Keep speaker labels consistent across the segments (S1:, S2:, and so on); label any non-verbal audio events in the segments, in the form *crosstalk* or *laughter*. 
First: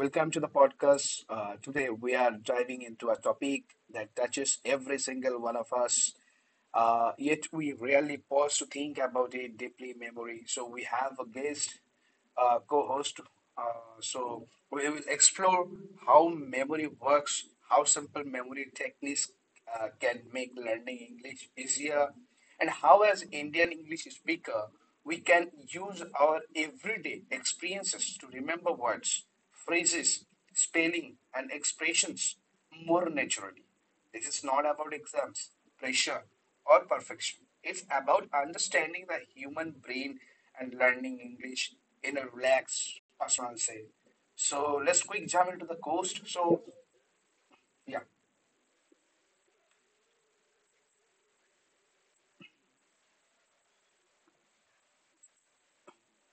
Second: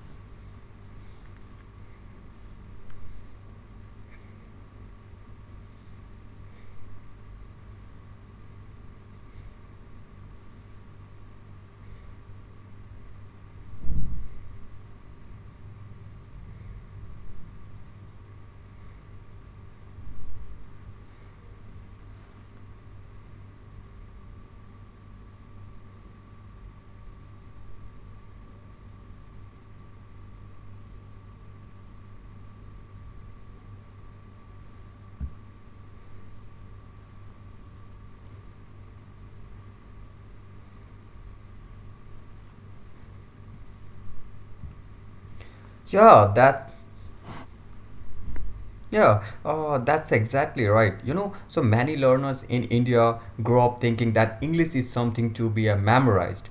S1: Welcome to the podcast. Today, we are diving into a topic that touches every single one of us, yet we rarely pause to think about it deeply in memory. So, we have a guest co-host. So we will explore how memory works, how simple memory techniques can make learning English easier, and how as Indian English speaker we can use our everyday experiences to remember words, phrases, spelling, and expressions more naturally. This is not about exams, pressure, or perfection. It's about understanding the human brain and learning English in a relaxed personal setting. So let's quick jump into the course.
S2: Yeah,
S1: So yeah,
S2: that's exactly right. You know, so many learners in India grow up thinking that English is something to be memorized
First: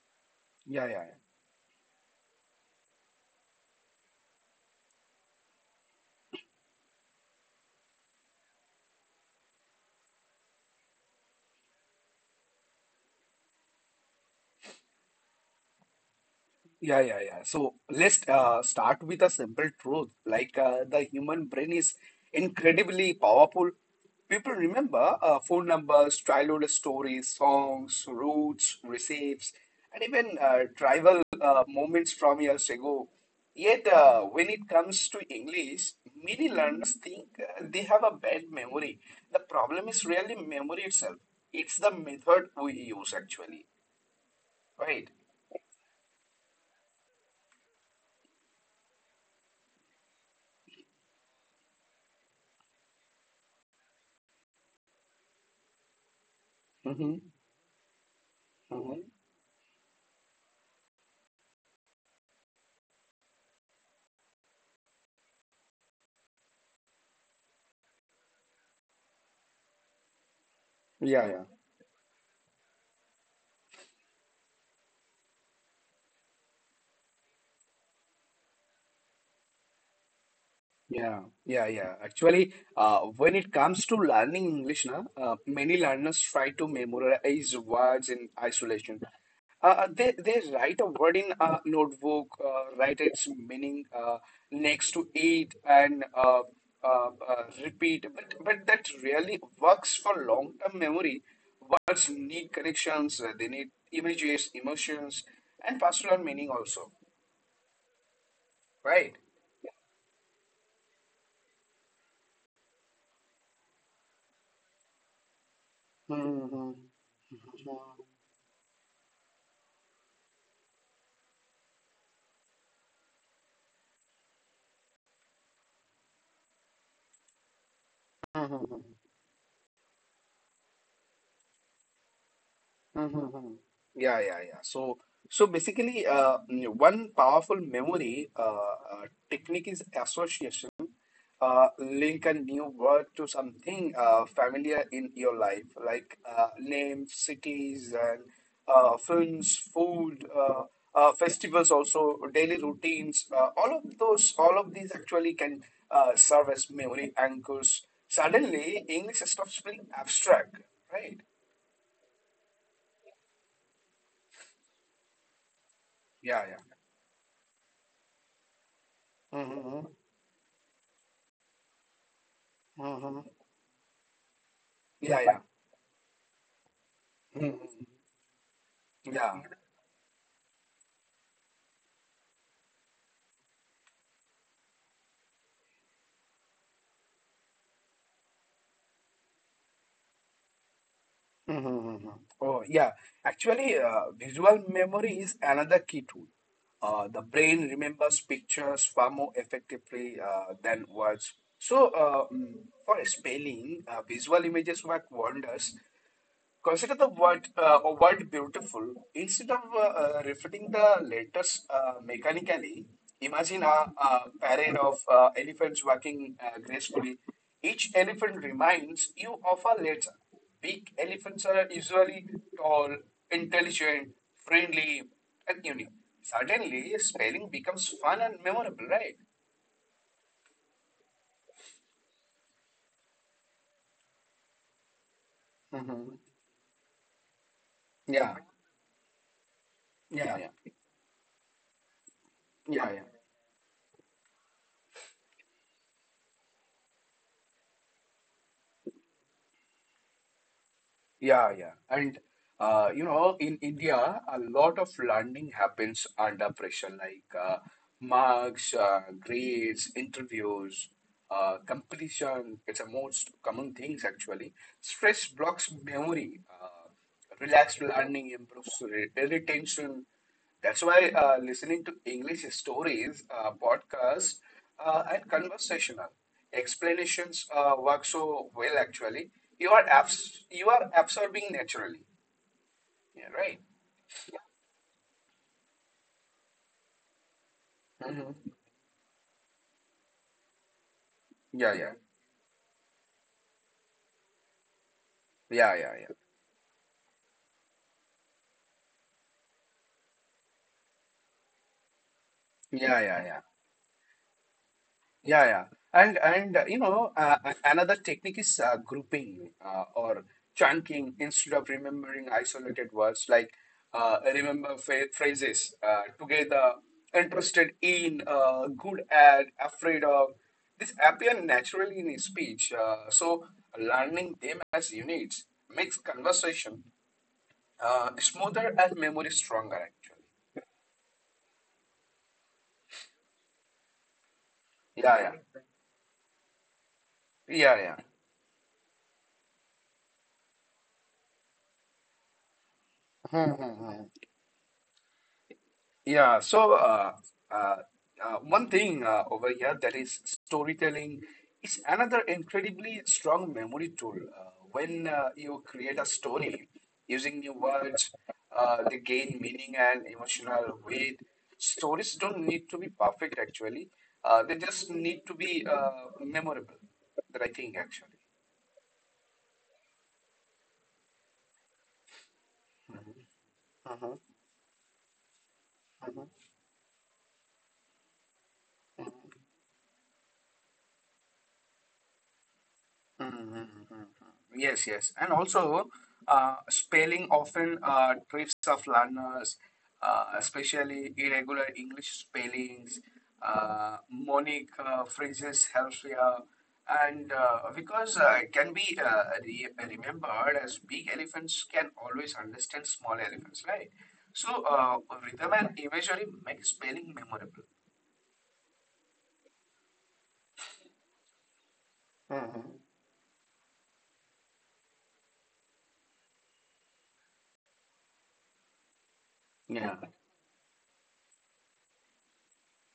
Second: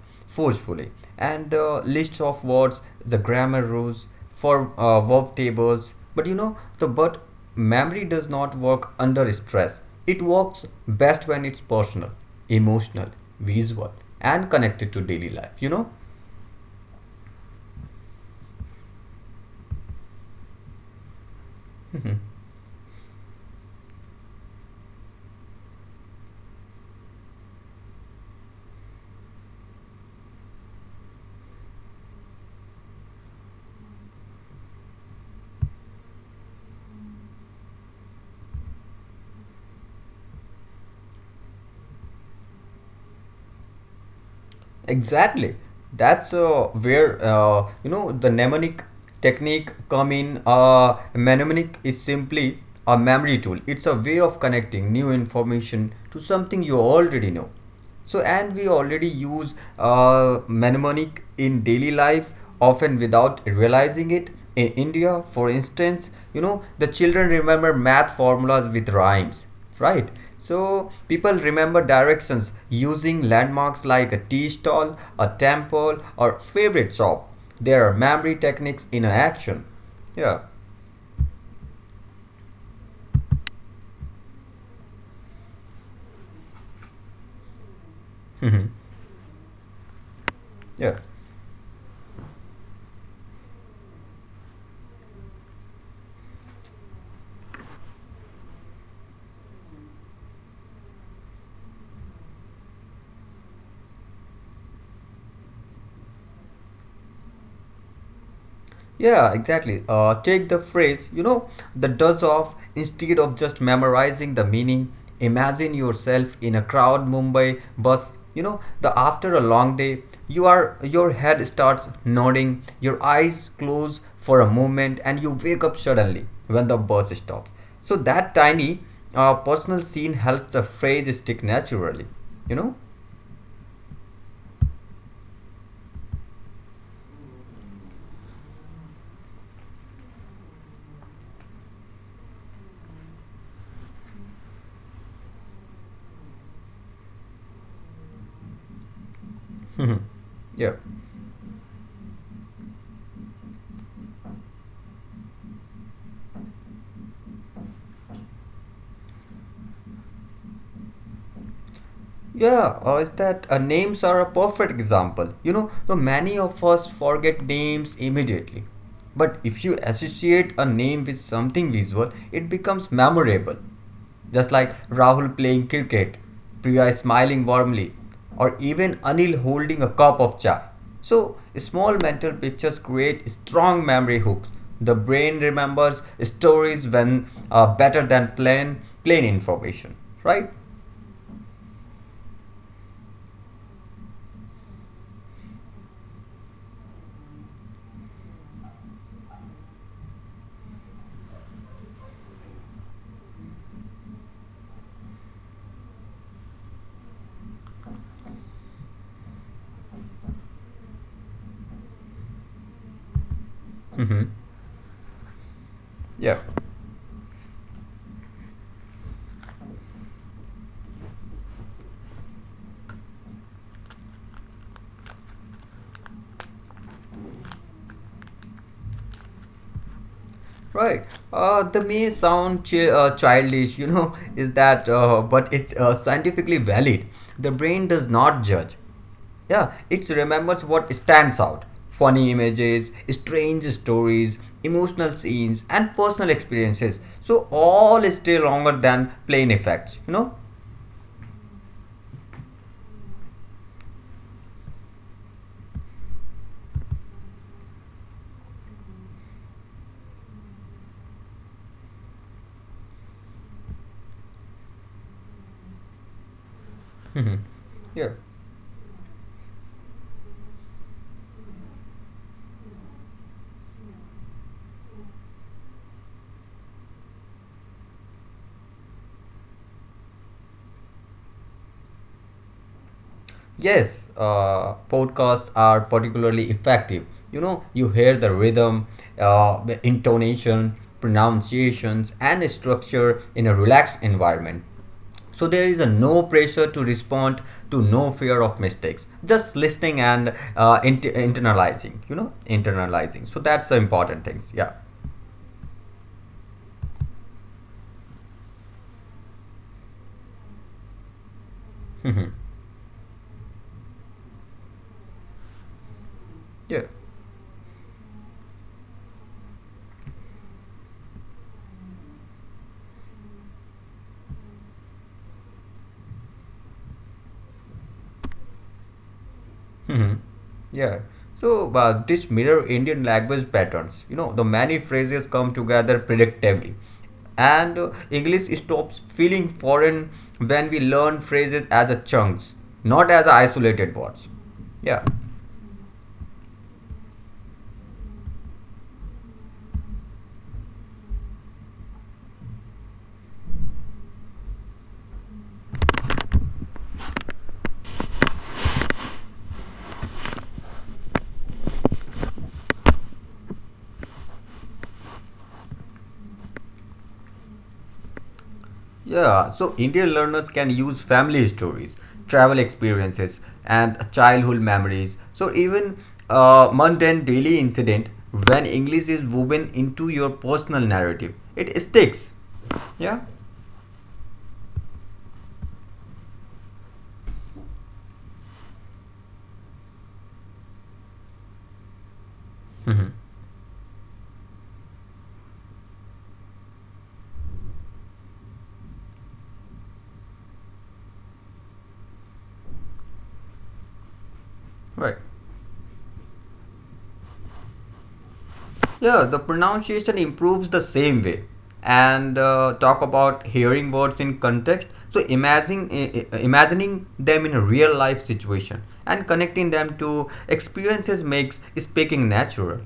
S1: Yeah,
S2: forcefully,
S1: yeah,
S2: and lists of words, the grammar rules for verb tables. But you know, the but memory does not work under stress. It works best when it's personal, emotional, visual, and connected to daily life. You
S1: Yeah, yeah, yeah. So let's start with a simple truth. The human brain is
S2: know. *laughs*
S1: incredibly powerful. People remember phone numbers, childhood stories, songs, routes, receipts, and even tribal moments from years ago. Yet, when it comes to English, many learners think they have a bad memory. The problem is really memory itself. It's the method we use actually, right?
S2: Exactly. That's where you know the mnemonic technique come in. Mnemonic is simply a memory tool. It's a way of connecting new information to something you already
S1: Mm-hmm.
S2: know. So, and we already
S1: Mm-hmm.
S2: use mnemonic in daily life, often without realizing it. In India, for instance, you know the children remember math formulas with rhymes. Right. So people
S1: Yeah,
S2: remember
S1: yeah.
S2: directions using landmarks like a tea stall, a temple, or favorite shop. There are memory techniques in action. Yeah.
S1: Yeah, yeah, yeah. Actually, when it comes to learning English, na, many learners try to memorize words
S2: *laughs*
S1: in isolation. Uh, uh, they,
S2: Yeah.
S1: they write a word in a notebook, write its meaning next to it, and repeat. But that really works for long-term memory. Words need connections, they need images, emotions, and pastoral meaning also,
S2: Yeah, exactly.
S1: right?
S2: Take the phrase, you know, the does of, instead of just memorizing the meaning, imagine yourself in a crowd
S1: Hmm.
S2: Mumbai bus, you know, the after a long day, your head starts nodding, your eyes close for a moment and you wake up suddenly when the bus stops. So that tiny personal scene helps the phrase stick naturally, you
S1: Yeah, yeah, yeah. So basically, one powerful memory technique is association. Link a new word to something familiar in your life, like names, cities, and films,
S2: know?
S1: food,
S2: *laughs* Yeah.
S1: festivals, also daily routines. All of these actually can serve as memory anchors. Suddenly, English stops being abstract, right?
S2: Yeah, is that names are a perfect example. You know, so many
S1: Yeah,
S2: of
S1: yeah.
S2: us forget names immediately. But if you associate a name with something visual, it becomes
S1: Mm-hmm.
S2: memorable. Just like
S1: Yeah,
S2: Rahul
S1: yeah,
S2: playing cricket, Priya smiling warmly, or even Anil
S1: yeah.
S2: holding a cup of chai. So, small mental pictures create strong memory hooks. The brain remembers stories when better than plain information, right?
S1: Hmm, hmm. Oh, yeah. Actually, visual memory is another key tool. The brain remembers pictures far more effectively than words. So, for spelling, visual images work wonders. Consider the word beautiful. Instead of referring the letters mechanically, imagine a
S2: Mm-hmm.
S1: parade of elephants walking
S2: Yeah.
S1: gracefully. Each elephant reminds you of a letter. Big elephants are usually tall, intelligent, friendly, and unique. Suddenly, spelling becomes fun and memorable, right?
S2: Right. The may sound childish, you know, *laughs* is that, but it's
S1: Hmm.
S2: scientifically valid. The brain does
S1: Yeah,
S2: not judge. Yeah, it
S1: Yeah, yeah, yeah, yeah,
S2: remembers what stands out: funny
S1: yeah. Yeah.
S2: images, strange stories, emotional scenes, and personal experiences. So, all stay longer than plain effects, you know?
S1: Yeah, yeah. And you know, in India, a lot of learning happens under pressure, like marks, grades, interviews, completion. It's the most common things actually. Stress blocks memory.
S2: *laughs*
S1: Relaxed
S2: Yeah.
S1: learning improves retention. That's why listening to English stories, podcasts, and conversational explanations work so well actually. You are absorbing naturally. Yeah, right.
S2: Yes, podcasts are particularly effective. You know, you hear the
S1: Hmm.
S2: rhythm, the intonation,
S1: Yeah, yeah,
S2: pronunciations, and structure in a relaxed environment. So there
S1: yeah,
S2: is a
S1: yeah, yeah,
S2: no pressure to respond to no fear of mistakes. Just listening and internalizing. You know,
S1: yeah, yeah,
S2: internalizing.
S1: yeah.
S2: So that's the important things. Yeah.
S1: Yeah, yeah. And you know another technique is grouping or chunking instead of remembering isolated words like remember fa phrases together,
S2: *laughs* Yeah.
S1: interested in, good at, afraid of. This appear naturally in speech. So learning them as units makes conversation smoother and memory stronger
S2: Mhm.
S1: actually.
S2: Yeah. So this mirror Indian language patterns. You know, the many phrases
S1: Yeah,
S2: come together predictably, and
S1: yeah. Yeah,
S2: English stops feeling foreign when we learn phrases as a chunks, not as a isolated
S1: yeah. *laughs*
S2: words. Yeah.
S1: Yeah, so uh, one thing over here that is storytelling is another incredibly strong memory tool. When you create a story using new words, they gain meaning and emotional weight. Stories don't need to be perfect, actually. They just need to be memorable, that I think, actually.
S2: Yeah, so Indian learners can use family stories, travel experiences, and
S1: Mhm.
S2: childhood memories. So even mundane daily incident, when English is woven into your personal narrative, it sticks. Yeah.
S1: Mm-hmm. Mm-hmm, mm-hmm. Yes, yes. And also, spelling often trips of learners, especially irregular English spellings.
S2: Mhm.
S1: Uh, monic phrases helps here. And because it can be re remembered as big elephants can always understand small elephants, right? So,
S2: Right.
S1: rhythm and imagery make spelling memorable.
S2: Yeah, the pronunciation improves the same way. And
S1: Mm-hmm.
S2: talk about hearing words in context. So imagining them in a real life situation and connecting
S1: Yeah.
S2: them to experiences makes speaking natural.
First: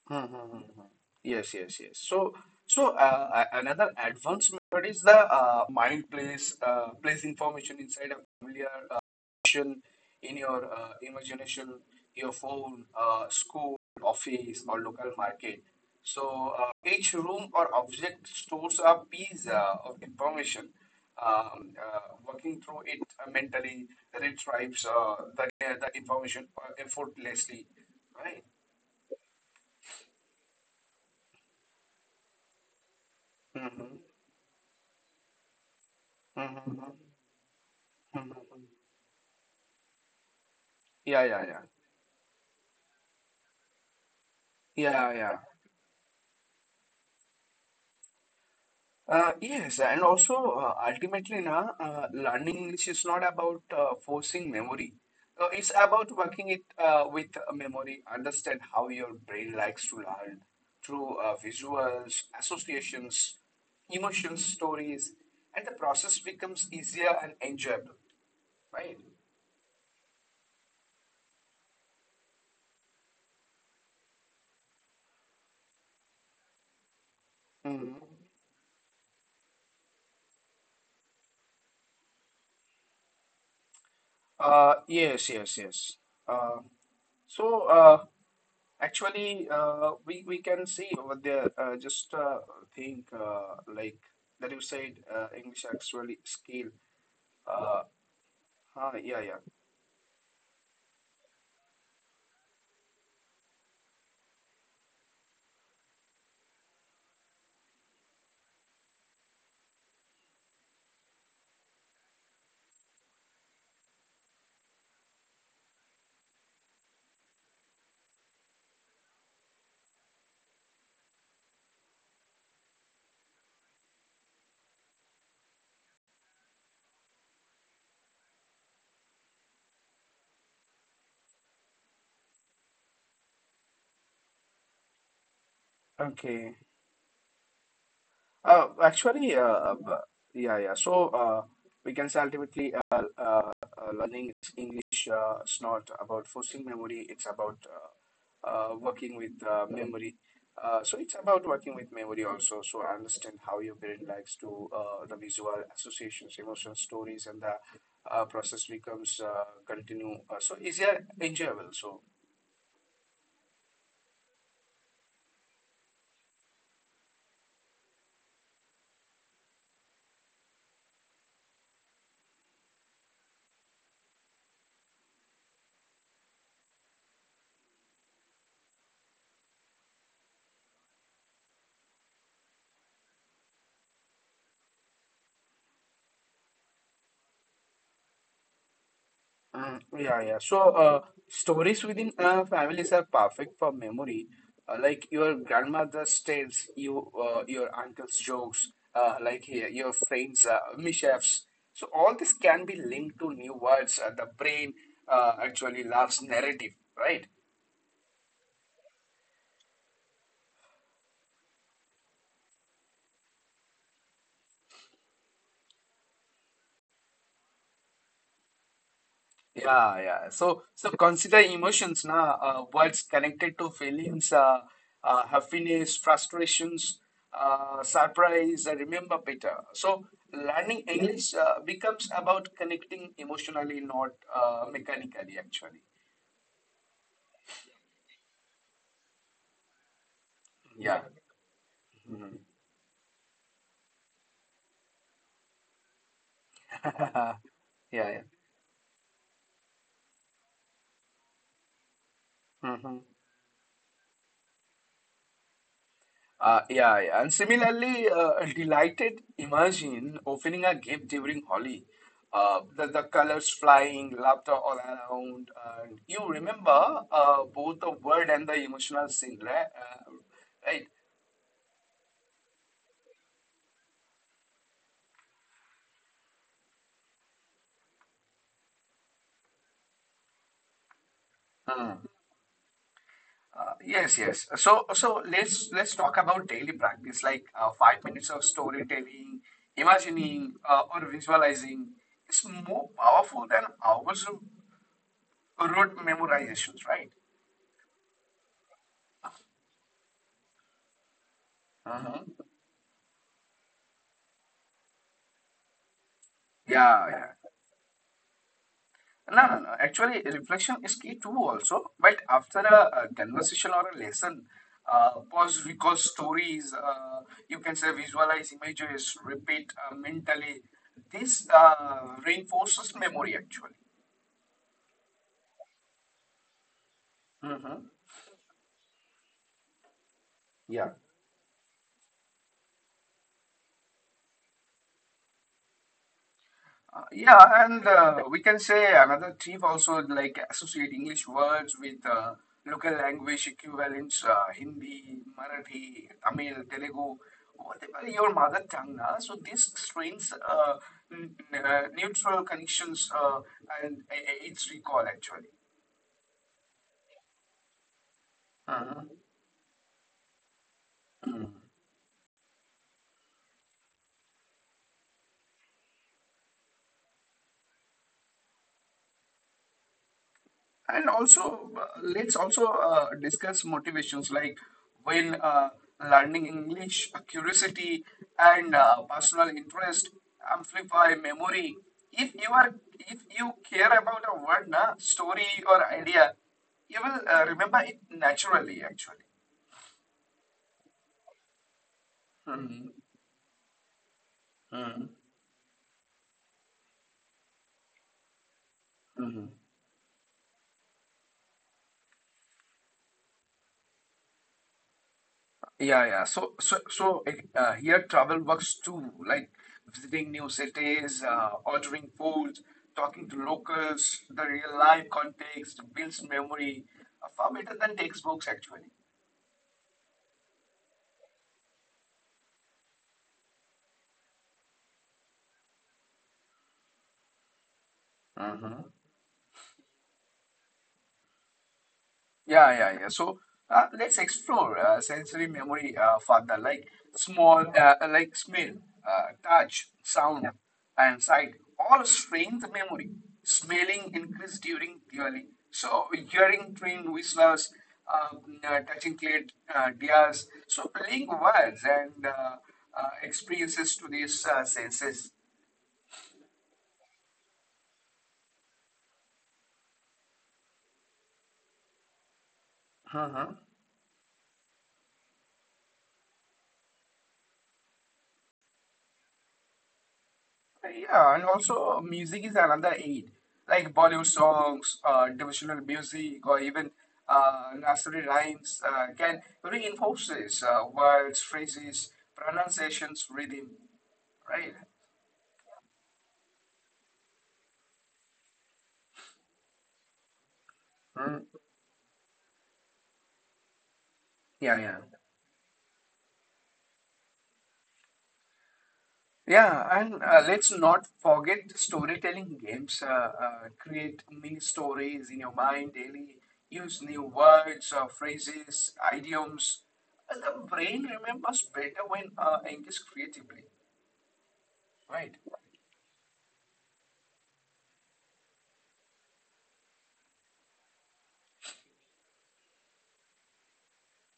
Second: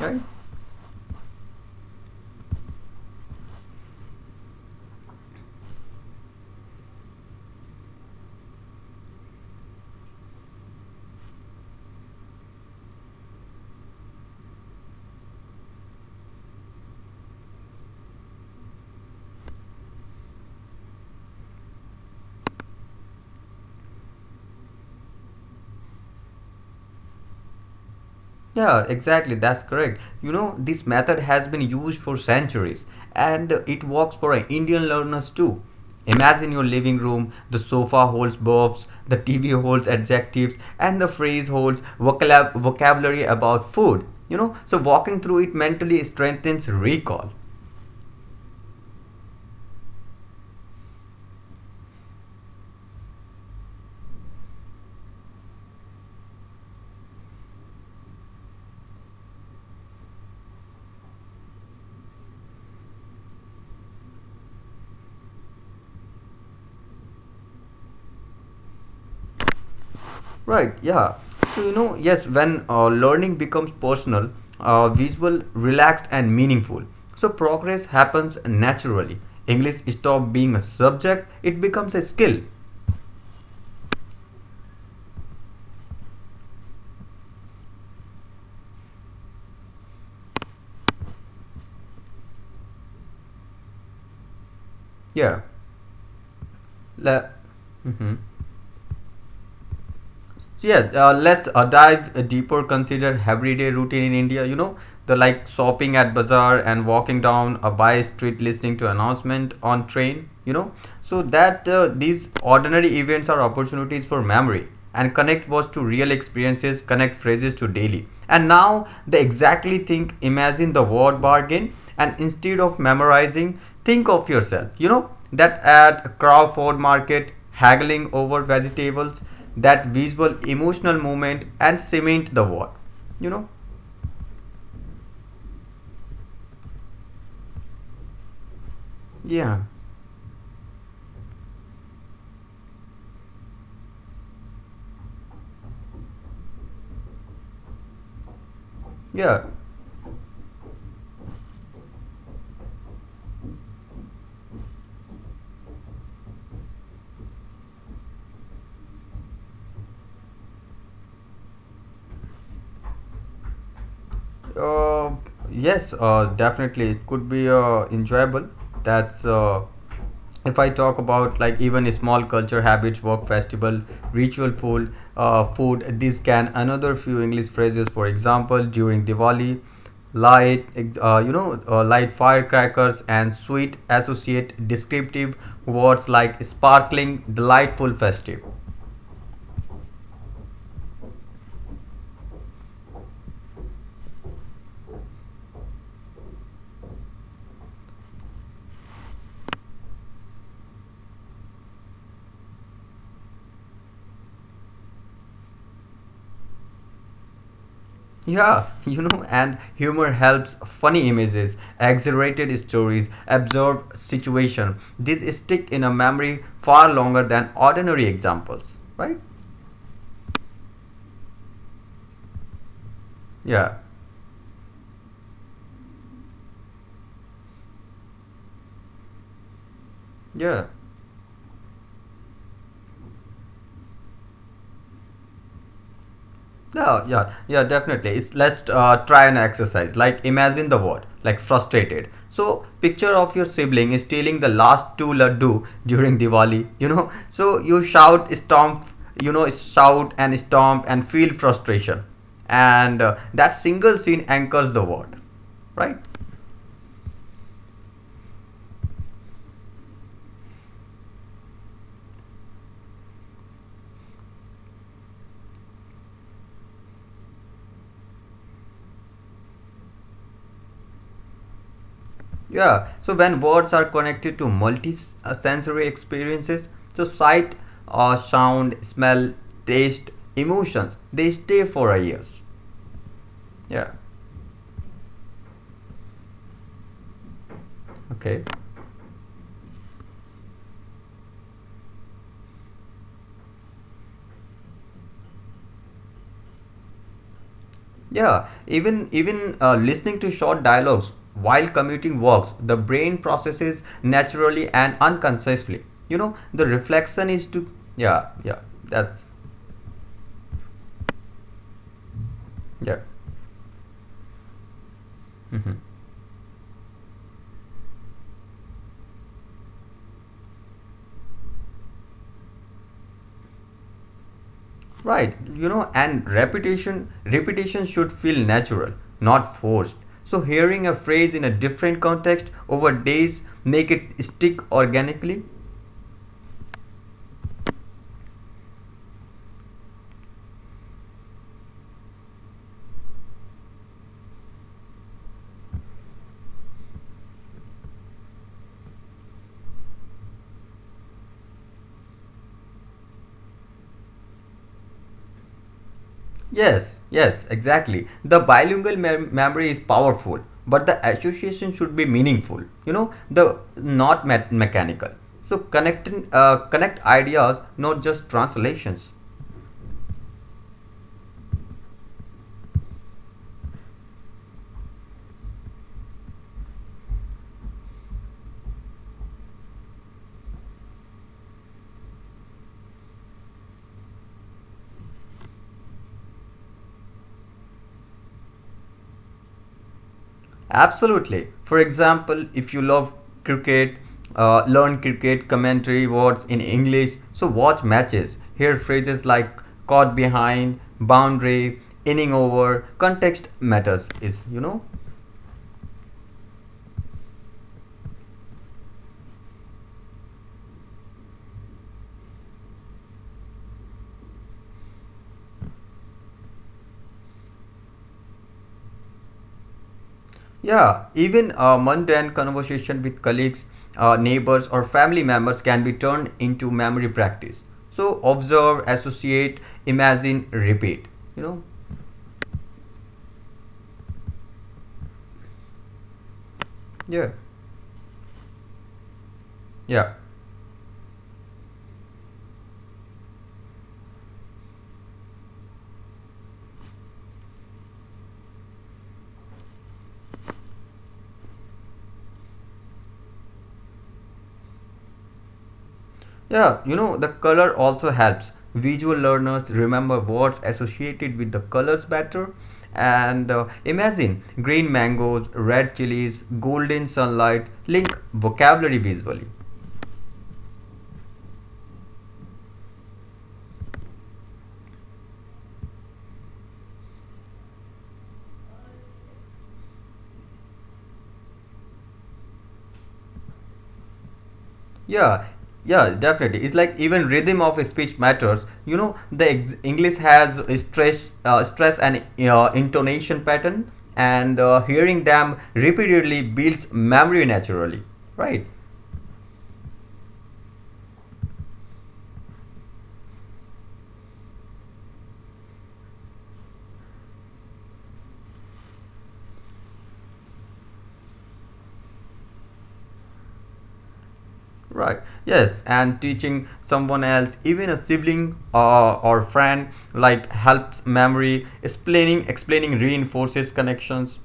S2: Right?
S1: Hmm, hmm, hmm, hmm. Yes, yes, yes. So another advanced method is the mind place information inside a familiar location in your imagination, your phone, school, office, or local market. So each room or object stores a piece of information. Working through it mentally retrieves the information effortlessly, right?
S2: Yeah, exactly. That's correct. You know, this method has been used for centuries and it works for Indian learners too. Imagine your living
S1: Hmm.
S2: room, the sofa holds
S1: Mhm.
S2: verbs, the TV holds adjectives, and the
S1: Yeah,
S2: phrase
S1: yeah, yeah,
S2: holds vocabulary about food. You know, so
S1: yeah,
S2: walking through
S1: yeah.
S2: it mentally strengthens recall.
S1: Yes, and also ultimately, na, learning English is not about forcing memory. It's about working it with memory, understand how your brain likes to learn through visuals, associations, emotions, stories, and the process becomes easier and enjoyable, right?
S2: Right, yeah. So, you know, yes, when learning becomes personal, visual, relaxed, and meaningful, so progress
S1: Mhm.
S2: happens naturally. English stops being a subject, it becomes a skill.
S1: Yes, yes, yes. Uh, so, uh, Actually, we can see over there. Just think like that you said
S2: Yeah.
S1: English actually skill.
S2: La-
S1: Uh,
S2: Mhm.
S1: huh, yeah, yeah.
S2: So, yes let's dive deeper. Consider everyday routine in India, you know, the like shopping at bazaar and walking down a by street, listening to announcement on train, you know. So that these ordinary events are opportunities for memory, and connect words to real experiences, connect phrases to daily, and now they exactly think, imagine the word bargain, and instead of memorizing, think of yourself, you know, that at Crawford Market, haggling over vegetables. That visual emotional moment and cement the war, you know.
S1: Okay. Uh, actually, uh,
S2: Yeah.
S1: uh, yeah, yeah. So we can say ultimately, uh, uh, learning English is not about forcing memory. It's about working
S2: Yeah,
S1: with memory. So it's about working with memory also. So understand how your brain likes to the visual associations, emotional stories, and the process becomes continue. So easier, enjoyable. So
S2: uh, yes, definitely it could be enjoyable. That's if I talk about, like even small culture habits, work festival, ritual food, this can another few English phrases. For example, during Diwali, light, ex- you know, light firecrackers and sweet, associate descriptive words like sparkling, delightful, festive.
S1: Mm, yeah, yeah. So, stories within families are perfect for memory. Like your grandmother's tales, your uncle's jokes, your friends' mishaps. So all this can be linked to new words. The brain actually loves narrative, right?
S2: Yeah, *laughs* you know, and humor helps: funny images, exaggerated stories, absurd situation. These stick in a memory far longer than ordinary examples, right?
S1: Yeah, yeah. So consider emotions na words connected to
S2: Yeah,
S1: feelings, happiness, frustrations, surprise. Uh, remember better. So,
S2: yeah,
S1: learning English becomes about connecting emotionally, not mechanically. Actually,
S2: yeah, yeah, yeah, definitely. Let's try an exercise. Like, imagine the word,
S1: yeah,
S2: like frustrated. So, picture of your sibling is stealing the last two laddu during Diwali, you know.
S1: *laughs*
S2: So, you
S1: yeah, yeah.
S2: shout, stomp, you know, shout and stomp and feel frustration. And
S1: Hmm.
S2: that single scene anchors the word, right?
S1: Yeah, yeah. And similarly, delighted imagine opening a gift during Holi. The colors flying, laughter all around. And you remember both the word and the emotional scene, right? Right.
S2: Yeah, so when words are connected to multi-sensory experiences, so sight, sound, smell, taste, emotions, they stay for our
S1: Uh,
S2: years. Yeah.
S1: yes, yes. So let's talk about daily practice, like 5 minutes
S2: Okay.
S1: of storytelling, imagining, or visualizing. It's more powerful than hours of rote memorizations, right?
S2: Yeah. Even listening to short dialogues while commuting
S1: Uh-huh.
S2: works, the brain processes naturally and unconsciously. You know, the
S1: Yeah,
S2: reflection
S1: yeah.
S2: is to yeah yeah that's
S1: No, no, no. Actually, reflection is key too, also. But after a,
S2: yeah.
S1: a conversation or a lesson, pause,
S2: Hmm.
S1: recall stories, you can say visualize images, repeat mentally. This reinforces memory, actually.
S2: Right, you know, and repetition
S1: Mm-hmm.
S2: should feel natural, not forced. So hearing a
S1: Yeah.
S2: phrase in a different context over days make it stick organically.
S1: Yeah, and we can say another tip also like associate English words with local language equivalents, Hindi, Marathi, Tamil, Telugu, whatever your mother tongue. So this strains n- neutral connections and its recall actually.
S2: Yes, yes, exactly. The bilingual memory is powerful, but the association should be meaningful. You know, the not mechanical. So connect ideas, not just translations.
S1: And also, let's also discuss motivations like when learning English, curiosity and personal interest amplify memory. If you care about a word, na, story or idea, you will remember it naturally. Actually.
S2: Absolutely. For example, if you
S1: Hmm.
S2: love cricket, learn
S1: Hmm.
S2: cricket commentary words in English. So watch matches. Hear phrases
S1: Hmm.
S2: like caught behind, boundary, inning over. Context matters. Is you know.
S1: Yeah, yeah. So here travel works too, like visiting new cities, ordering food, talking to locals. The real life context builds memory, far better than textbooks, actually.
S2: Yeah, even a mundane conversation with colleagues, neighbors, or family members can be turned into memory practice. So observe, associate, imagine, repeat. You know.
S1: Yeah, yeah, yeah. So let's explore sensory memory further, like
S2: Yeah.
S1: small, like smell, touch,
S2: Yeah.
S1: sound, and sight, all strength memory. Smelling increase during hearing. So hearing train whistlers, um, touching clay tears. So link words and experiences to these senses.
S2: Yeah, you know, the color also helps. Visual learners remember words associated with the colors better. And imagine green mangoes, red chilies, golden sunlight, link vocabulary visually.
S1: Yeah, and also music is another aid, like Bollywood songs, devotional music, or even nursery rhymes can reinforces words, phrases, pronunciations, rhythm, right?
S2: Yeah, yeah, definitely. It's like even rhythm of speech matters. You know, the English has a stress,
S1: Mm,
S2: uh, stress and intonation pattern, and
S1: yeah, yeah,
S2: hearing them repeatedly builds memory naturally, right?
S1: yeah. And let's not forget storytelling games. Create mini stories in your mind daily. Use new words, phrases, idioms. And the brain remembers better when engaged creatively.
S2: Right.
S1: Right.
S2: Yes, and teaching someone else, even a sibling or friend, like helps memory. Explaining reinforces connections.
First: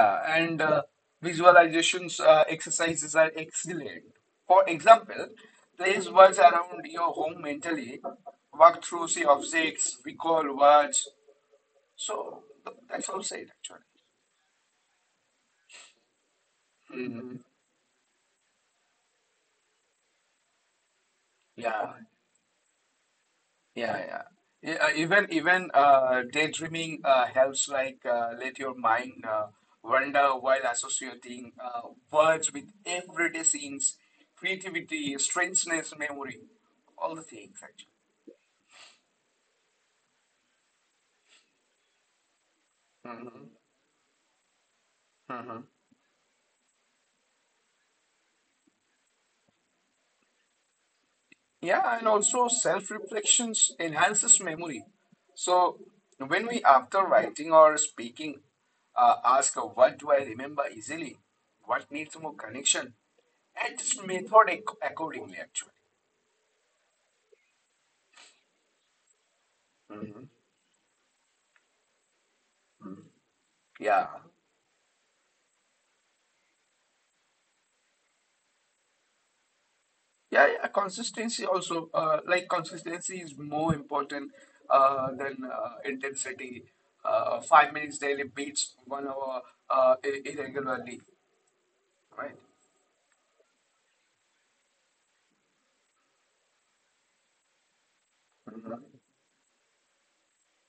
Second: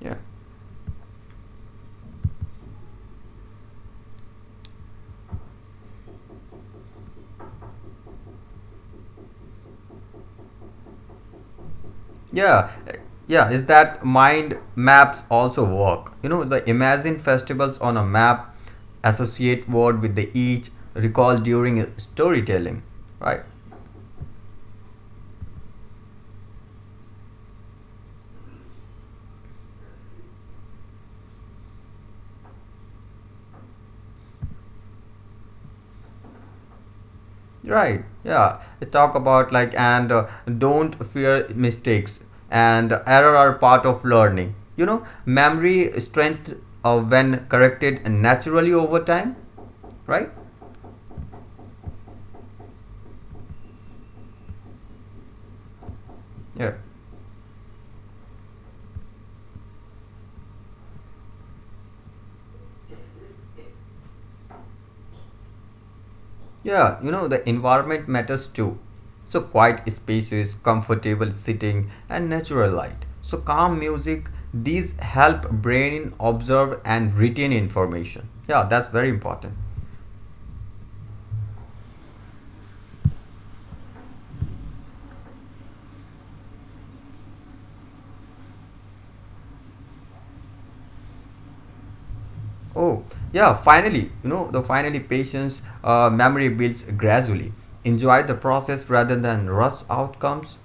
S2: Yeah,
S1: and visualizations exercises are excellent. For example, place words around your home mentally. Work through the objects, recall words. So
S2: yeah,
S1: that's all said
S2: yeah. Is
S1: actually.
S2: that mind maps also work? You know, the imagine
S1: Mhm.
S2: festivals on a map, associate word with the each, recall
S1: Yeah.
S2: during storytelling. Right.
S1: Yeah, yeah. Yeah, even daydreaming helps like let your mind wander while associating words with everyday scenes, creativity, strangeness, memory, all the things actually.
S2: Right. Yeah. Let's talk about, like and don't fear mistakes, and error
S1: Hmm.
S2: are part of learning. You know,
S1: Hmm.
S2: memory strength when corrected naturally over time, right?
S1: Yeah, and also self-reflections enhances memory. So when we,
S2: Yeah.
S1: after writing or speaking, ask what do I remember easily, what needs more connection, and just method accordingly actually.
S2: Yeah, you know, the environment matters too. So quiet
S1: Mhm.
S2: spaces, comfortable sitting and natural light. So calm
S1: Yeah.
S2: music, these help brain observe and retain information. Yeah, that's very important.
S1: Yeah, yeah. Consistency also, like consistency is more important than intensity. 5 minutes daily beats 1 hour irregularly, right?
S2: Oh, yeah, finally, you know, the finally patience, memory builds gradually. Enjoy the process
S1: Mhm.
S2: rather than rush outcomes,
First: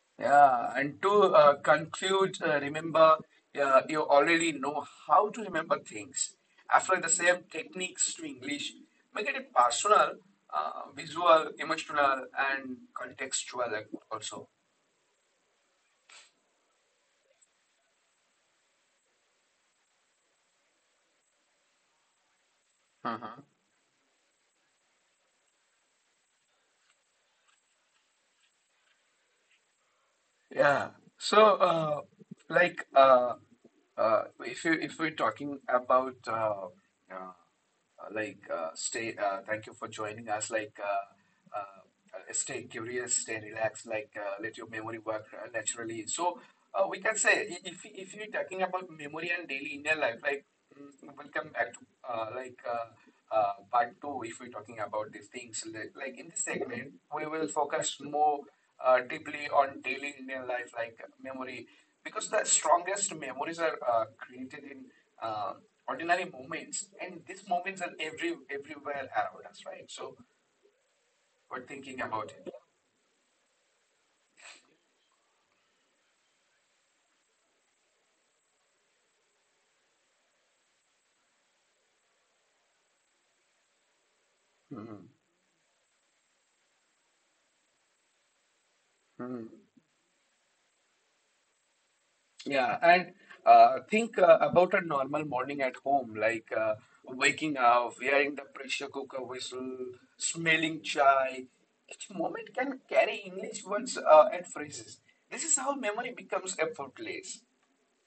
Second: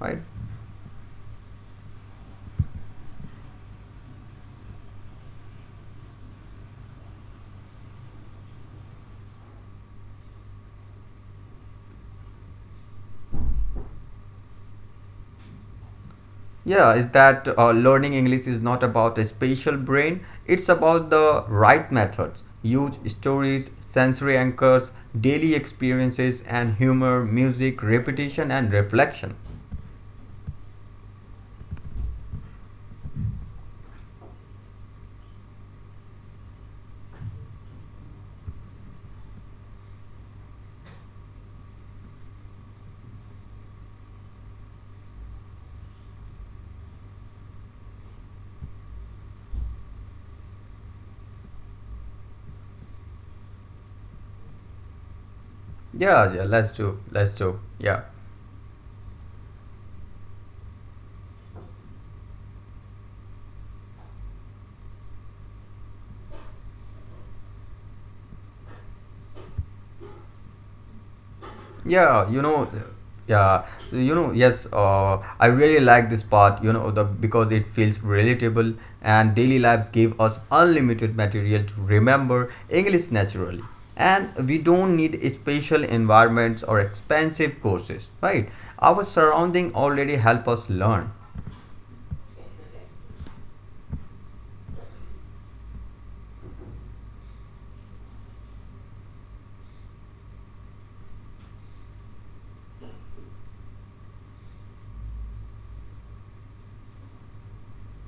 S2: right?
S1: Yeah, and to conclude, remember, you already know how to remember things. Apply the same techniques to English. Make it personal, visual, emotional, and contextual also.
S2: Yeah, is that learning English is not about a spatial brain, it's about the right methods. Use stories, sensory anchors, daily experiences, and humor, music, repetition, and reflection.
S1: Yeah. So, like, uh, if you if we're talking about thank you for joining us. Stay curious, stay relaxed. Let your memory work naturally. We can say if you're talking about memory and daily inner life, mm, welcome back to uh, like. Uh, part two. If we're talking about these things, like in
S2: Yeah, yeah,
S1: this segment, we
S2: let's
S1: will
S2: do,
S1: focus
S2: yeah.
S1: more deeply on daily Indian life, like memory, because the strongest memories are created in uh, ordinary moments, and these moments are everywhere around us, right? So we're thinking
S2: Yeah,
S1: about it.
S2: yeah, yes, I really like this part, you know, the because it feels relatable, and daily lives give us unlimited material to remember English naturally. And we don't
S1: Mhm,
S2: need special environments or expensive courses, right? Our
S1: mhm.
S2: surrounding already help us learn.
S1: Yeah, and think about a normal morning at home, like waking up, hearing the pressure cooker whistle, smelling chai. Each moment can carry English words and phrases. This is how memory becomes effortless.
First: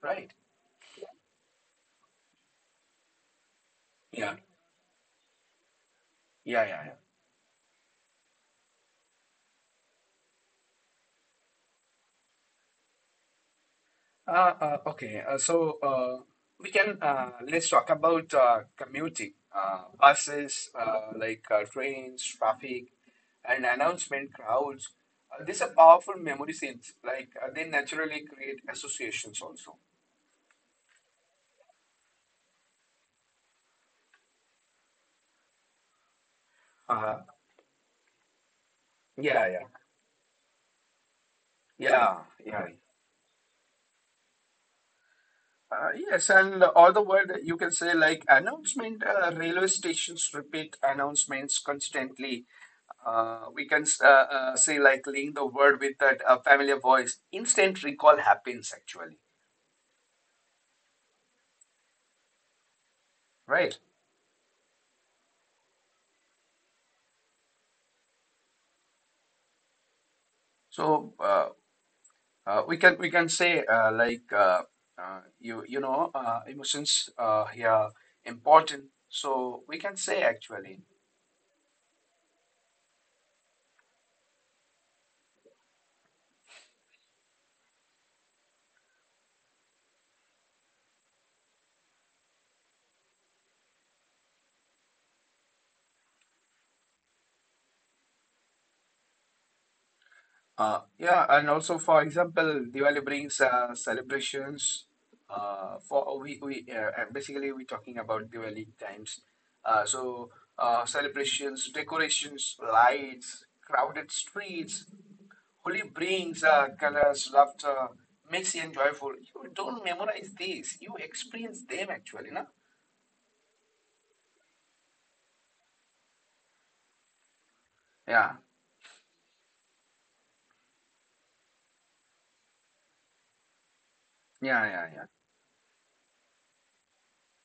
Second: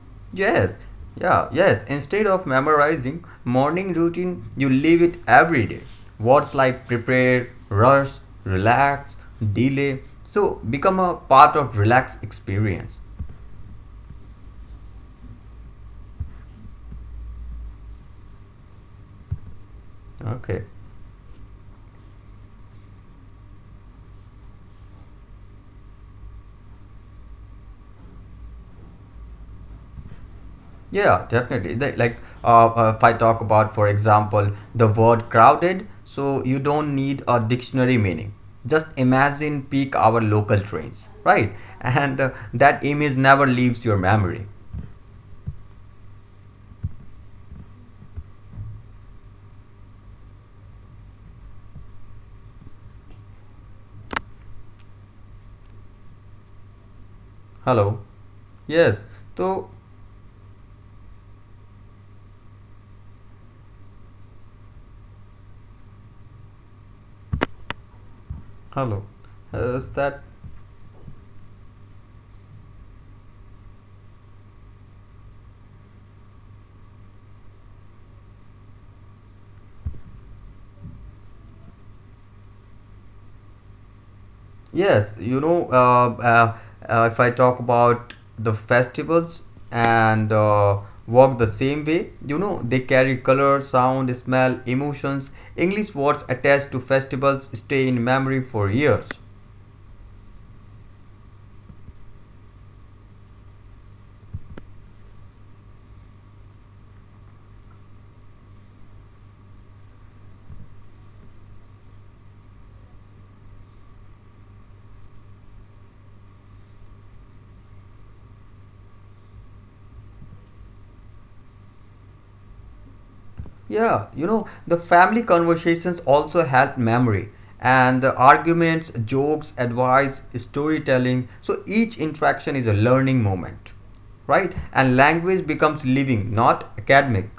S1: Right.
S2: Yes, yeah, yes. Instead of memorizing morning
S1: Yeah.
S2: routine, you live it every day. Words
S1: Yeah. Yeah.
S2: like
S1: Yeah.
S2: prepare, rush, relax, delay. So become a part of relax experience.
S1: Okay. So we can Let's talk about commuting,
S2: Okay.
S1: buses, trains, traffic, and announcement crowds. These are powerful memory scenes. Like they naturally create associations also.
S2: Yeah, definitely. If I talk about, for example, the word crowded, so you don't need
S1: Uh,
S2: a dictionary meaning. Just
S1: yeah,
S2: imagine
S1: yeah,
S2: peak hour local trains, right? And
S1: yeah. Yeah, right.
S2: that image never leaves your memory.
S1: Yes, and all the word you can say like announcement, railway stations repeat announcements constantly. We can Say like link the word with that familiar voice. Instant
S2: Hello.
S1: recall happens
S2: Yes.
S1: actually,
S2: So
S1: right?
S2: Hello. Is that
S1: So we can say you know emotions here important. So we can say actually.
S2: yes? You know, if I talk about the festivals and walk the same way, you know, they carry color, sound, smell, emotions. English words attached to festivals stay in memory for years.
S1: Yeah, and also for example, Diwali brings celebrations. For we Basically we're talking about Diwali times. Uh, so Celebrations, decorations, lights, crowded streets. Holi brings colors, laughter, makes you joyful. You don't memorize these; you experience them actually, no?
S2: Yeah, you know, the family conversations also help memory, and the
S1: Yeah,
S2: arguments, jokes, advice, storytelling. So each interaction is a learning moment, right?
S1: yeah, yeah,
S2: And
S1: yeah.
S2: language becomes living, not academic,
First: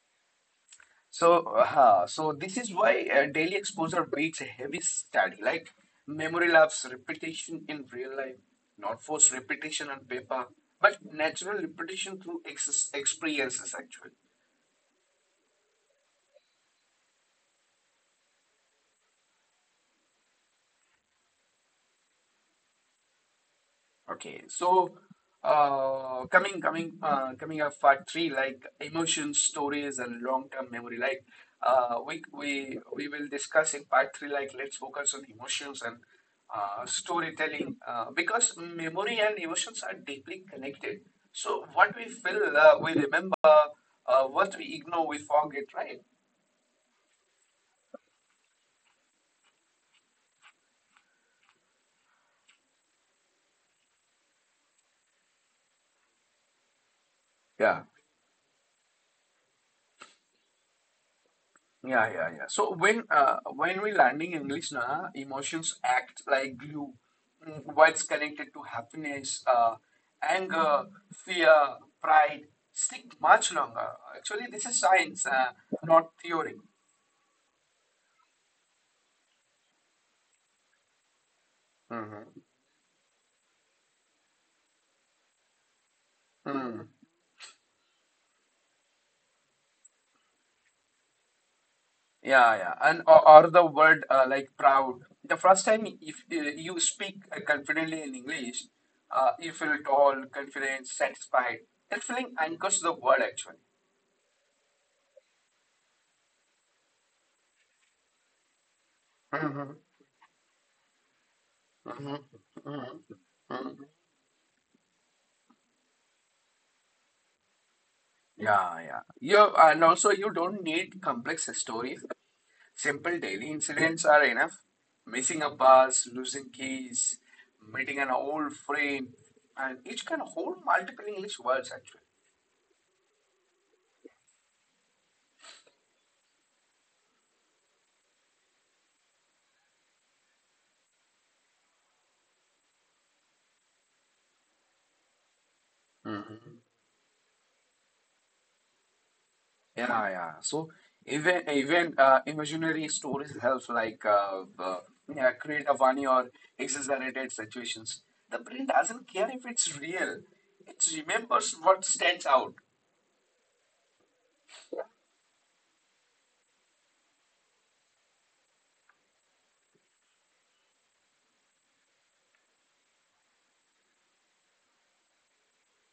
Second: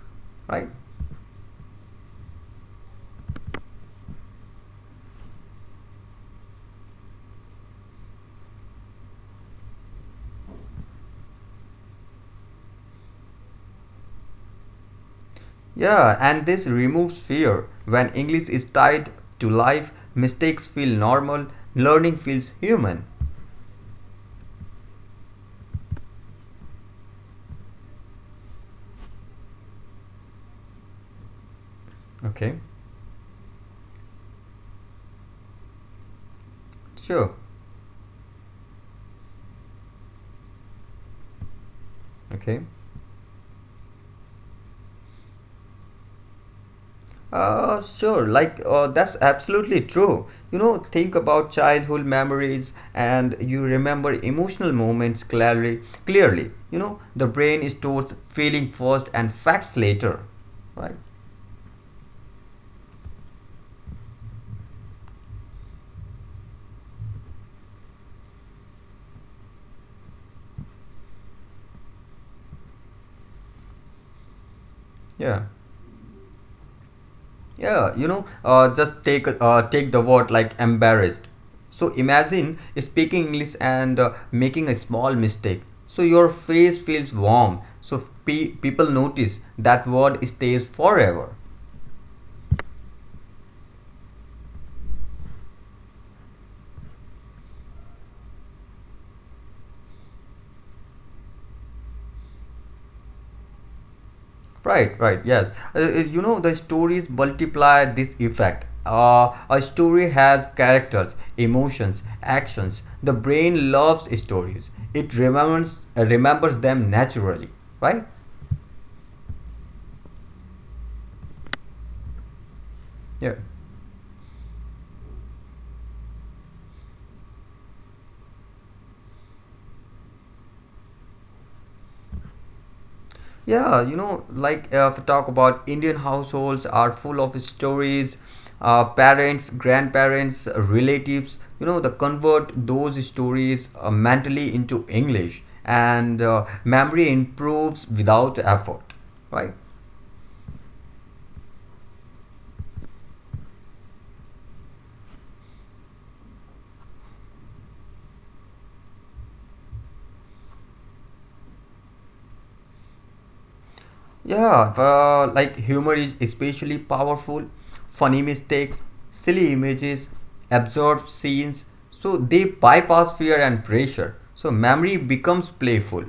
S2: right?
S1: So this is why daily exposure beats a heavy study. Like memory lapse, repetition in real life, not forced repetition on paper, but natural repetition through ex experiences actually.
S2: Yeah, and this removes fear. When English is tied to life, mistakes feel normal, learning feels human.
S1: Okay, so coming up part three, like emotions, stories, and long-term memory. Like uh, we
S2: Okay,
S1: we we will discuss in part three. Like let's focus on emotions and
S2: sure.
S1: storytelling because memory and emotions are deeply connected. So what we feel,
S2: Okay.
S1: we remember. What we ignore, we forget. Right?
S2: Sure. Like, that's absolutely true. You know, think about childhood memories and you remember emotional moments clearly. Clearly, you know, the brain
S1: Yeah.
S2: stores feeling first and facts later, right?
S1: Yeah, yeah, yeah. So when we learning English, na, emotions act like glue. What's connected to happiness, anger, fear, pride stick much longer. Actually, this is science,
S2: Yeah.
S1: not theory.
S2: Yeah, you know, just take take the word like embarrassed. So
S1: Hmm.
S2: imagine speaking English and making a small mistake. So your face
S1: Mm.
S2: feels warm. So people notice, that word stays forever.
S1: Yeah, yeah. Or the word like proud. The first time if you speak confidently in English, you feel tall, confident, satisfied. That feeling anchors the word actually.
S2: Right, right, yes. You know, the stories multiply this effect. A story has characters, emotions,
S1: Mhm,
S2: actions.
S1: mhm,
S2: The brain
S1: mhm.
S2: loves stories. It remembers them naturally, right?
S1: Yeah, yeah. You and also you don't need complex stories. Simple
S2: Yeah.
S1: daily incidents are enough. Missing a bus, losing keys, meeting an old friend, and each can hold multiple English words actually.
S2: Yeah, you know, like if we talk about Indian households are full of stories, parents, grandparents, relatives, you know, the convert those stories mentally into English and
S1: Mhm.
S2: memory improves without effort, right?
S1: Yeah, yeah. So even imaginary stories help like yeah, create a funny or exaggerated situations. The brain doesn't care if it's real. It remembers what stands out.
S2: Yeah, like humor is especially powerful: funny mistakes, silly images, absurd scenes, so they bypass fear and pressure. So memory becomes playful.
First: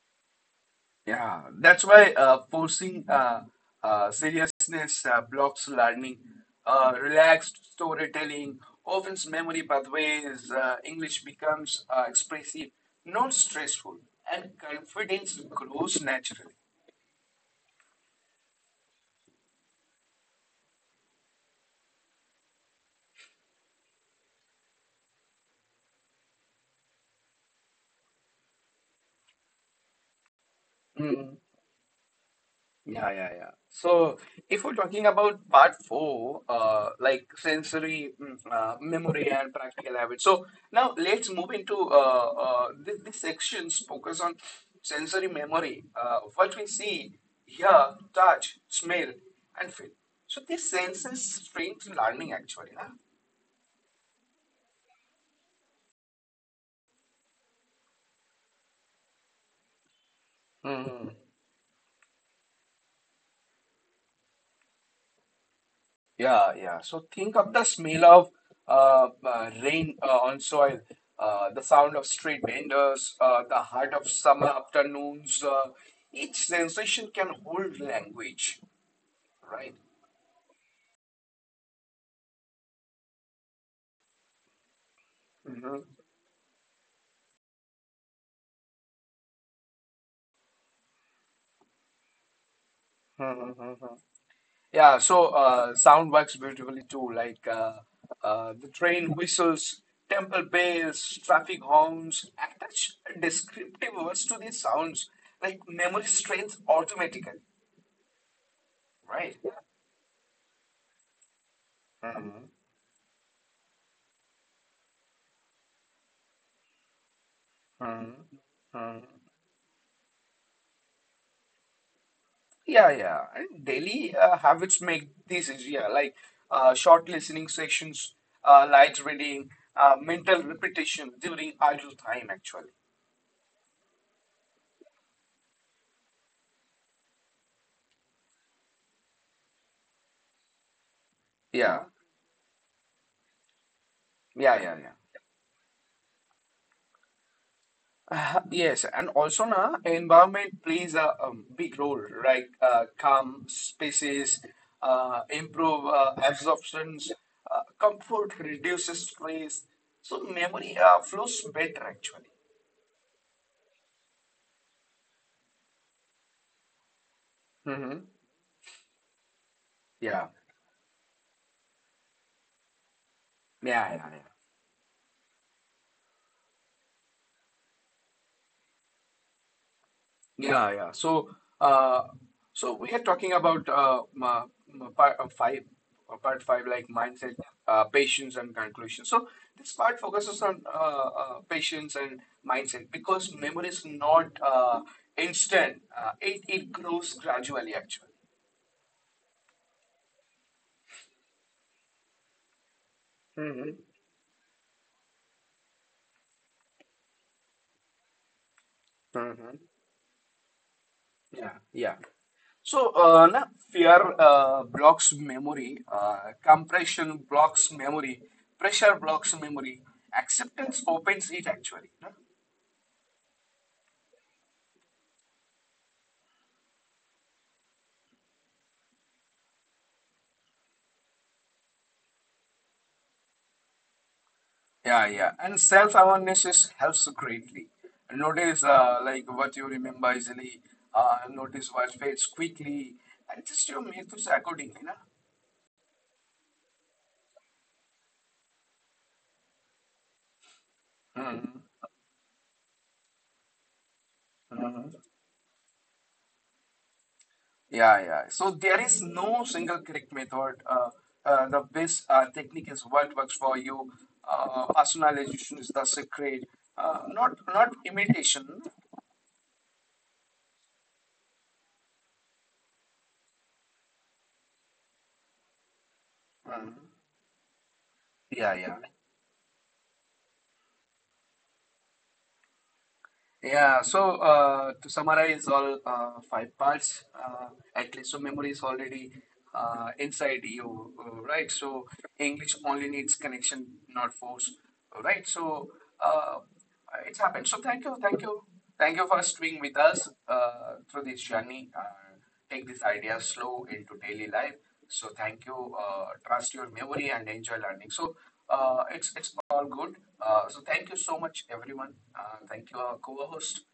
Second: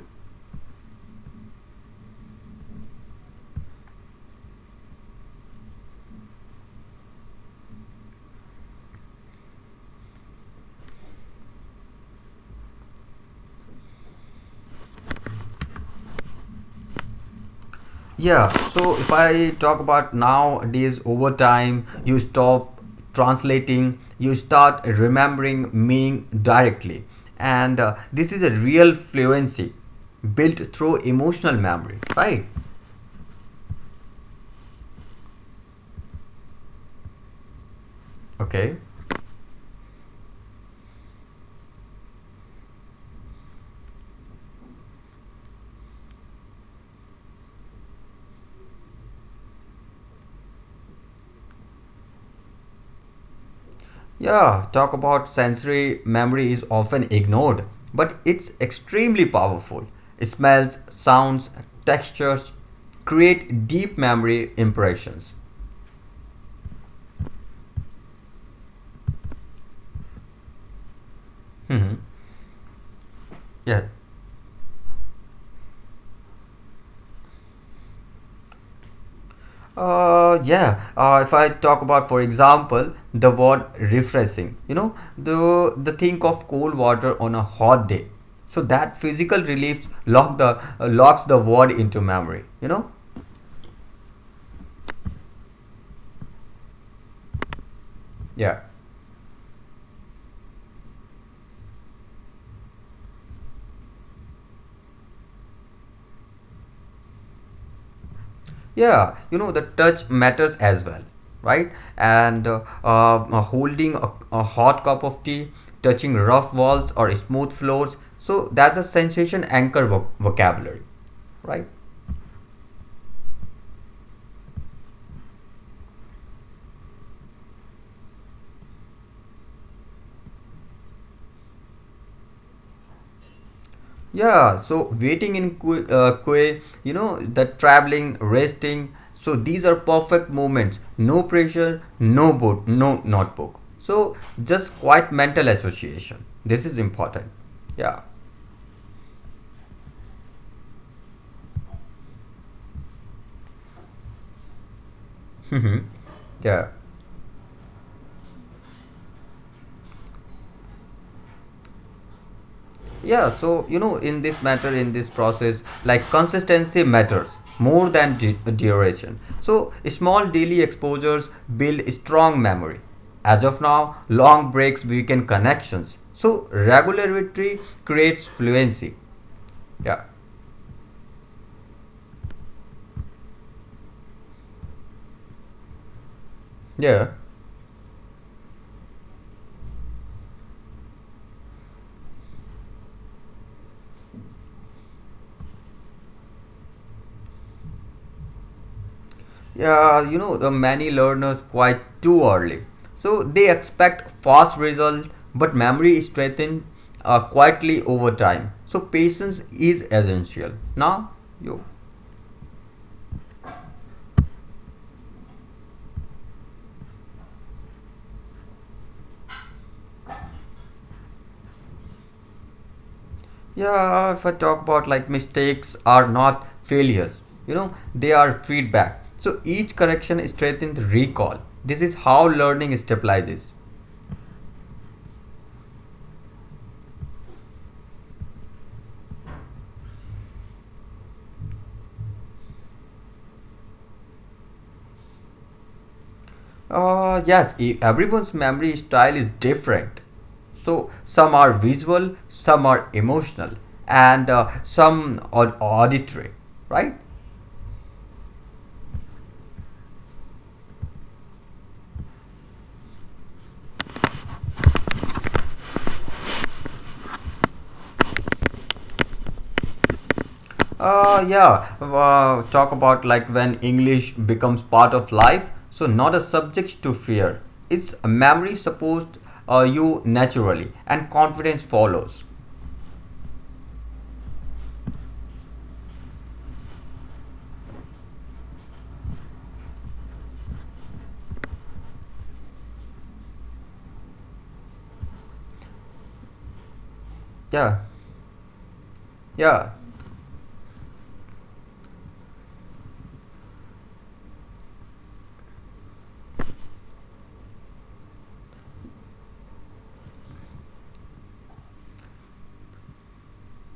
S1: Yeah, that's why forcing seriousness blocks learning. Relaxed storytelling opens memory pathways. English becomes expressive, not stressful, and confidence grows naturally.
S2: Yeah, so if I talk about nowadays, over time, you stop translating, you start remembering meaning directly. And this is a real fluency built through emotional memory, right?
S1: Yeah, yeah, yeah. So if we're talking about part four, like sensory
S2: Okay.
S1: memory and practical habits. So now let's move into this section's focus on sensory memory, what we see, hear, touch, smell, and feel. So this senses strength learning actually,
S2: Yeah, talk about sensory memory is often ignored, but it's extremely powerful. Smells,
S1: na?
S2: sounds, textures create deep memory impressions.
S1: Yeah, yeah. So think of the smell of rain on soil, the sound
S2: Mhm.
S1: of street vendors, the
S2: Yeah,
S1: heart of summer afternoons. Each sensation can hold language, right?
S2: Yeah. If I talk about, for example, the word refreshing, you know, the
S1: Hmm.
S2: the think of cool water on a hot day. So that physical relief locks the word into memory. You know,
S1: Yeah, so sound works beautifully too, like
S2: yeah,
S1: the train whistles, temple bells, traffic horns. Attach descriptive words to these sounds, like memory strength automatically,
S2: yeah.
S1: right?
S2: You know, the touch matters as well, right? And holding a hot cup of tea, touching rough walls or smooth floors.
S1: Mm,
S2: So that's a
S1: mm.
S2: sensation anchor vocabulary, right?
S1: Yeah, yeah. And daily habits make this easier, like short listening sessions, light reading, mental repetition during idle time, actually.
S2: Yeah, so waiting in queue, you know, the traveling, resting. So these are perfect moments. No pressure,
S1: Yeah,
S2: no boat, no notebook. So
S1: yeah,
S2: just
S1: yeah, yeah.
S2: quiet mental association. This is important. Yeah.
S1: Yes, and also na environment plays a big role, right? Calm spaces, improve
S2: *laughs* Yeah.
S1: absorptions, comfort reduces stress, so memory flows better actually.
S2: Yeah, so you know, in this matter, in this process, like consistency matters more
S1: Mm-hmm.
S2: than duration. So, small
S1: Yeah,
S2: daily exposures build strong memory. As of
S1: yeah,
S2: now,
S1: yeah, yeah.
S2: long breaks weaken connections. So, regularity creates fluency. Yeah,
S1: Yeah, yeah. Uh, so we are talking about ma- part uh, five, part five, like
S2: yeah,
S1: mindset, patience, and conclusion. So this part focuses on patience and mindset because memory is not instant. It grows gradually, actually.
S2: yeah. You know, the many learners quite too early. So, they
S1: Mm-hmm.
S2: expect fast result, but memory is strengthened quietly over time. So, patience
S1: Mm-hmm.
S2: is essential. Now,
S1: Yeah,
S2: you.
S1: yeah. So, na, fear blocks memory, compression blocks memory, pressure blocks memory, acceptance opens it actually. Na?
S2: Yeah, if I talk about like mistakes are not failures, you know, they are feedback. So each correction strengthens recall. This is how learning stabilizes.
S1: Yeah, yeah. And self awareness is helps greatly. Notice like what you remember easily, notice what fades quickly, adjust your methods accordingly.
S2: Yes, everyone's memory style is different. So some are
S1: Na?
S2: visual, some are emotional, and some are auditory, right?
S1: Yeah, yeah. So there is no single correct method. The best technique is what works for you. Personalization is the secret. Not imitation.
S2: Yeah, talk about like when English becomes part of life, so not a subject to fear. It's a
S1: Yeah,
S2: memory
S1: yeah.
S2: supposed you naturally, and confidence follows.
S1: Yeah, so to summarize all five parts, at least so memory is already inside you, right? So English only needs connection, not force, right? So uh, it happened. So
S2: Yeah,
S1: thank you, thank you, thank you for staying
S2: yeah.
S1: with us through this journey. Take this idea slow into daily life. So thank you. Trust your memory and enjoy learning. So it's all good. So thank you so much, everyone. Thank you, our co-host.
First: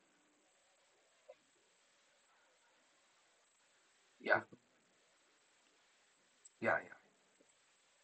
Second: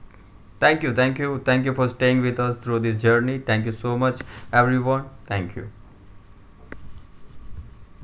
S2: Thank you, thank you, thank you for staying with us through this journey. Thank you so much,
S1: Yeah,
S2: everyone. Thank you.
S1: yeah, yeah.